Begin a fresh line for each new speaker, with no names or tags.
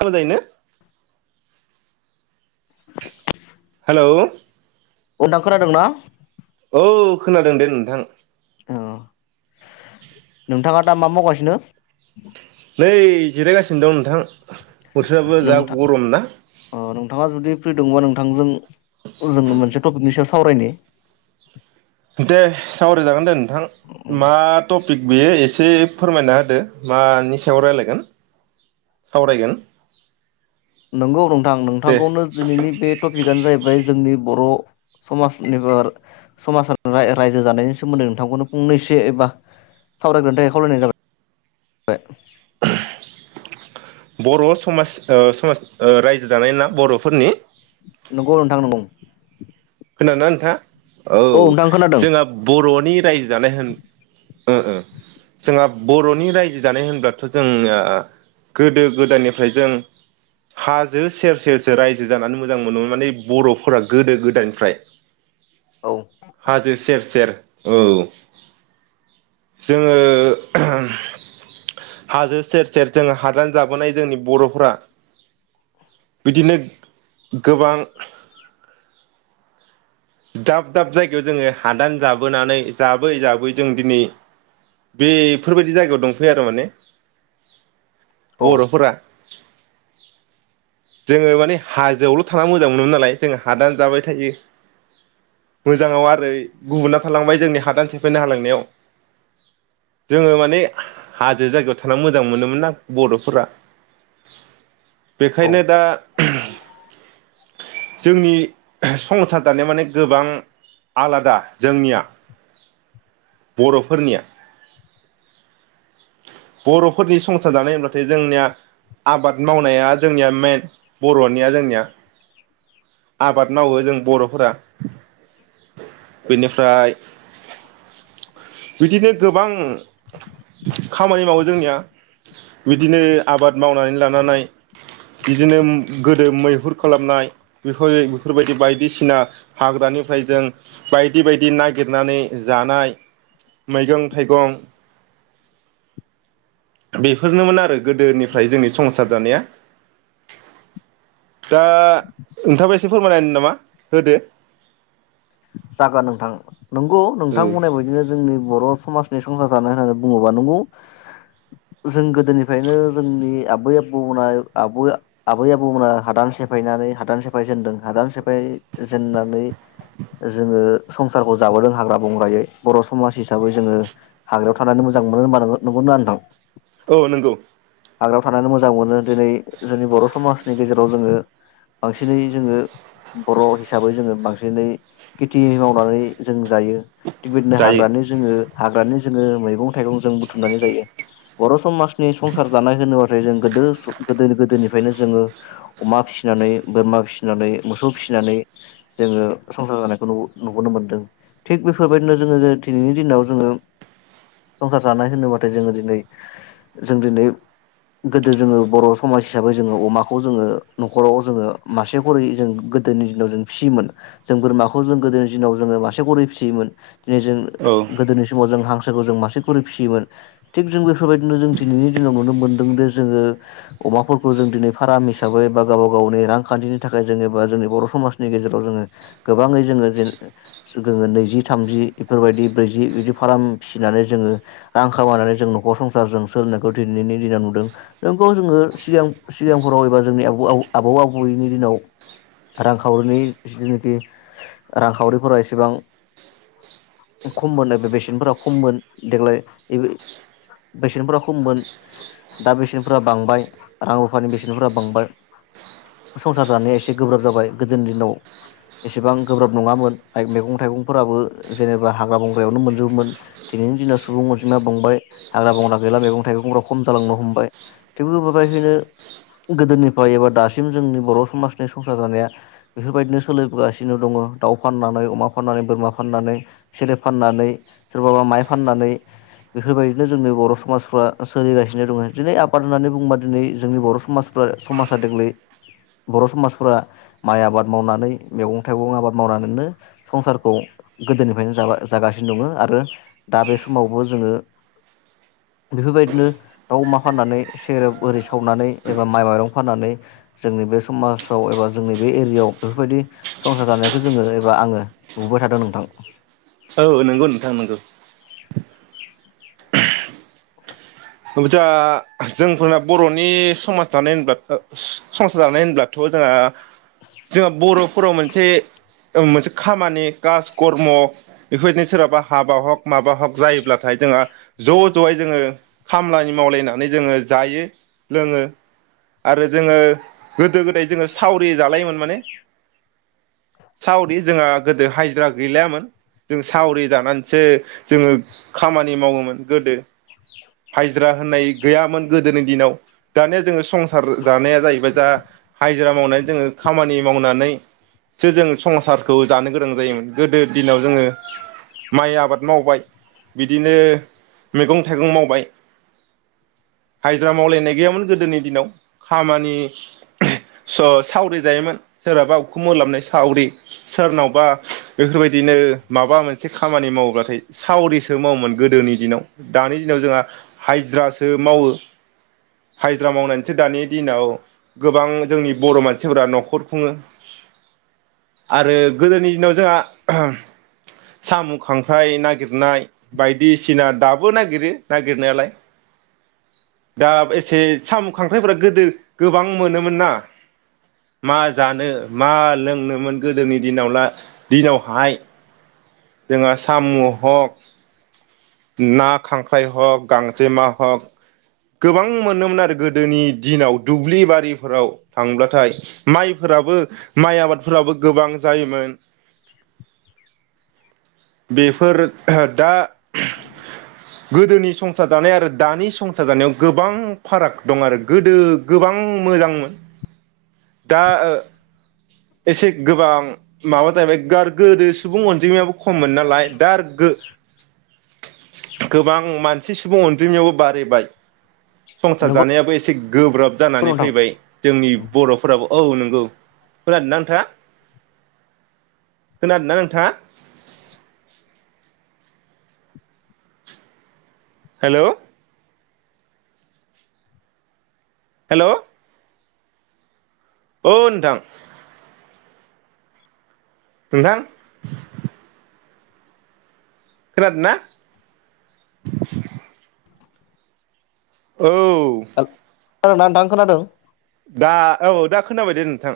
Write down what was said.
खानाजाहैनो hello
उदां खोनादोंना
औ खोनादों दे नोंथां
औ नोंथाङा दा मा मावगासिनो
ओइ जिरायगासिनो दं नोंथां बोथोराबो जा
नोंथां
गरम ना
अ नोंथाङा जुदि फ्रि दंबा नोंथांजों जों मोनसे तपिकनि सायाव सावरायनो
दे सावराय जागोन दोन [unintelligible] थिग बेयो एसे फोरमायना होदो मानि सायाव रायलायगोन सावरायगोन
नंगौ नोंथां
दे
नोंथांखौनो दिनैनि बे टपिकआनो जाहैबाय जोंनि बर समाजनिबार समाज राय रायजो जानायनि सोमोन्दै नोंथांखौनो फंनैसो एबा सावरायग्रोनो थाखाय खावलायनाय जाबाय बाय
बर समाज ओ समाज ओ रायजो जानाय ना बरफोरनि
नंगौ नोंथां नंगौ
खोनादों ना नोंथाङा औ
नोंथां खोनादों
जोंहा बरनि दायज जानाय होन ओ ओ जोंहा बरनि रायजो जानाय होनब्लाथ जों आ गोदो गोदायनिफ्राय जों हाजो सेर सेरसो रायजो जानानै मोजां मोनोमोन माने बरफोरा गोदो गोदाय फ्राय
औ
हाजो सेर सेर औ जोङो ओहोम हाजो सेर सेर जोङो हादान जाबोनाय जोंनि बरफोरा बिदिनो गोबां दाब दाब जायगायाव जोङो हादान जाबोनानै जाबै जाबै जों दिनै बेफोरबायदि जायगायाव दंफैयो आरो माने
औ
बरफोरा [inaudible] जोङो माने हाजोआवल थाना मोजां मोनोमोन नालाय जोंङ हादान जाबाय थायो मोजाङाव आरो गुबुना थालांबाय जोंनि हादान सेफायना हालांनायाव जोङो माने हाजो जायगायाव थाना मोजां मोनोमोन आरो बरफोरा बे
औ
ओंखायनो दा जोंनि संसार दानाया माने गोबां आलादा जोंनिया बरफोरनिया बरफोरनि संसार जानाय होनब्लाथाय जोंनिया आबाद मावनाया जोंनिया मेइन बरनिया जोंनिया आबाद मावो जों बरफोरा
[inaudible]
बेनिफ्राय बिदिनो गोबां खामानि मावो जोंनिया बिदिनो आबाद मावनानै लानानै बिदिनोम गोदो मैहुर खालामनाय बेफोर बेफोरबायदि बायदिसिना हाग्रानिफ्राय जों बायदि बायदि नागिरनानै जानाय मैगं थाइगं बेफोरनोमोन आरो गोदोनिफ्राय जोंनि संसार जानाया दा नोंथाङाबो एसे फोरमाय होनो नामा होदो
जागोन नोंथां नंगौ नोंथां
औ
बुंनाय बायदिनो जोंनि बर स समाजनि संसार जानाय होननानै बुङोबा नंगौ जों गोदोनिफ्रायनो जोंनि आबै आबौमोना आबै आबै आबौमोना हादान सेफायनानै हादान सेफाय जेनदों हादान सेफाय जेननानै जोङो संसारखौ जाबोदों हाग्रा बंग्रायै बर समाज हिसाबै जोङो हाग्रायाव थानानै मोजां मोनो होनबा नुगु नोंथां
नंगौ
हाग्रायाव थानानै मोजां मोनो दिनै जोंनि बर समाजनि गेजेराव जोङो बांसिनै जोङो बर हिसाबै जोङो बांसिनै खेथि मावनानै जों जायो थिगबायदिनो
जायो
हाग्रानो जोङो हाग्रानि जोङो मैगं थाइगं जों बुथुमनानै जायो बर' समाज नि संसार जानाय होनोबा फ्राय जों गोदो स गोदोनि गोदोनिफ्रायनो जोङो अमा फिसिनानै बोरमा फिसिनानै मोसौ फिसिनानै जोङो संसार जानाय फोरखौ नुबोनो मोनदों थिग बेफोरबायदिनो जोङो दिनैनि दिनाव जोङो संसार जानाय होनोबाथाय जों दिनै जों दिनै गोदो जोङो बर' समाज हिसाबै जोङो अमाखौ जोङो न'खराव जोङो मासे खरै जों गोदोनि दिनाव जों फिसियोमोन जों बोरमा खौ जो गोदोनि दिनाव जोङो मासे खरै फिसियोमोन । दिनै जों
औ
गोदोनि समाव जों हांसो जों मासे खरे फिसियोमोन थिग जों बेफोरबायदिनो जों दिनैनि दिनाव नुनो मोनदों दि जोङो अमाफोरखौ जों दिनै फार्म हिसाबै बा गावबा गावनि रांखान्थिनि थाखाय जेनेबा जोंनि बर' समाजनि गेजेराव जोङो गो बाङै जोङो जेन जोङो नैजि थामजि इफोरबायदि ब्रैजि बिदि फार्म फिसिनानै जोङो रां खामायनानै जों नखर संसारजों सोलिनायखौ दिनैनि दिनाव नुदों, नोंगौ जोङो सिगां सिगांफोराव एबा जोंनि आबौ आबौ आबैनि दिनाव रांखावरिनि जितुनोखि रांखावरिफोरा एसेबां खममोन नैबे बेसेनफोरा खममोन देग्लाय बेसेनफोरा खममोन दा बेसेनफोरा बांबाय रां रुफानि बेसेनफोरा बांबाय संसार जानाया एसे गोब्राब जाबाय गोदोनि दिनाव एसेबां गोब्राब नङामोन मैगं थाइगंफोराबो जेनेबा हाग्रा बंग्रायावनो मोनजोबोमोन । दिनैनि दिनाव सुबुं अनजिमा बंबाय हाग्रा बंग्रा गैला मैगं थाइगंफ्रा खम जालांनो हमबाय थेवबो बेबायदिनो गोदोनिफाय एबा दासिम जोंनि बर' समाजनि संसार जानाया बेफोरबायदिनो सोलिबोगासिनो। सिनो दङ दाउ फाननानै अमा फाननानै बोरमा फाननानै सेरेफ फाननानै सोरबाबा माइ फाननानै बेफोरबायदिनो जोंनि बर' समाजफ्रा सोलिगासिनो दङ । दिनै आबाद होननानै बुङोबा दिनै जोंनि बर' समाजफ्रा समाजा देग्लाय बर' समाजफ्रा माइ आबाद मावनानै मेगं थाइगं आबाद मावनानैनो संसारखौ गोदोनिफ्रायनो जाबो जागासिनो दङ आरो दा बे समावबो जोङो बेफोरबायदिनो दाउ अमा फाननानै सेरेब ओरै सावनानै एबा माइ माइरं फाननानै जोंनि बे समाजाव एबा जोंनि बे एरियायाव बेफोरबायदि संसार जानायखो जोङो एबा आङो नुबोबाय थादों नोंथां।
औ नोंगौ नोंथां नोंगौ जा जोंफोरना बर'नि समाज दानाय होनब्ला संसार जानाय होनब्लाथ' जोंआ जोंआ बर'फोराव मोनसे मोनसे खामानि कास कर्म बेफोरदिनो सोरहाबा हाबा हग माबा हक जायोब्लाथाय जोंहा ज' ज'यै जोङो खाम्लानि मावलायनानै जोङो जायो लोङो आरो जोङो गोदो गोदाय जोङो सावरि जालायोमोन माने सावरि जोंहा गोदो हाजिरा गैलायामोन जों सावरि जानानैसो जोङो खामानि मावोमोन गोदो हाजिरा होननाय गैयामोन गोदोनि दिनाव दानिया जोङो संसार जानाया जाहैबाय दा हाजिरा मावनानै जोङो खामानि मावनानैसो जों संसारखौ जानो गोनां जायोमोन गोदो दिनाव जोङो माइ आबाद मावबाय बिदिनो मैगं थाइगं मावबाय हाजिरा मावलायनाय गैयामोन गोदोनि दिनाव खामानि स-सावरि जायोमोन सोरहाबा उखुम उलाबनाय सावरि सोरनावबा बेफोरबायदिनो माबा मोनसे खामानि मावोब्लाथाय सावरिसो मावोमोन गोदोनि दिनाव दानि दिनाव जोंआ हाजिरासो मावो हाजिरा मावनानैसो दानि दिनाव गोबां जोंनि बर' मानसिफोरा न'खर खुङो आरो गोदोनि दिनाव जोंहा साम' खांख्राइ नागिर नाय बायदिसिना दाब बो नागिरो ना गिरनायालाय दा एसे सामु खांख्राइफोरा गोदो गोबां मोनोमोन ना, मा जानो मा लोंनोमोन गोदोनि दिनाव दिनावहाय जोंहा साम' हक ना खांख्राइ हक गांजेमा हक गोबां मोनोमोन आरो गोदोनि दिनाव दुब्लि बारिफोराव थांब्लाथाय माइफोराबो माइ आबादफोराबो गोबां जायोमोन बेफोर दा
[inaudible]
गोदोनि संसार जानाय आरो दानि संसार जानायाव गोबां फाराग दं आरो गोदो गोबां मोजांमोन दा एसे गोबां माबा जाहैबाय गोदो सुबुं अनजिमायाबो खममोन नालाय दा आर गो-गोबां मान सि सुबुं अनजिमायावबो बारिबाय संसार
नंगौ
जानायाबो एसे गोब्राब जानानै
नोंथां
फैबाय जोंनि बर'फोराबो औ नोंगौ खोनादोना नोंथाङा? खोनादोना नोंथाङा? हेलौ हेल' ओ नोंथां । नोंथां? खोनादोना? औ औ
खोनादोंना नोंथां खोनादों?
दा औ दा खोनाबाय दे नोंथां।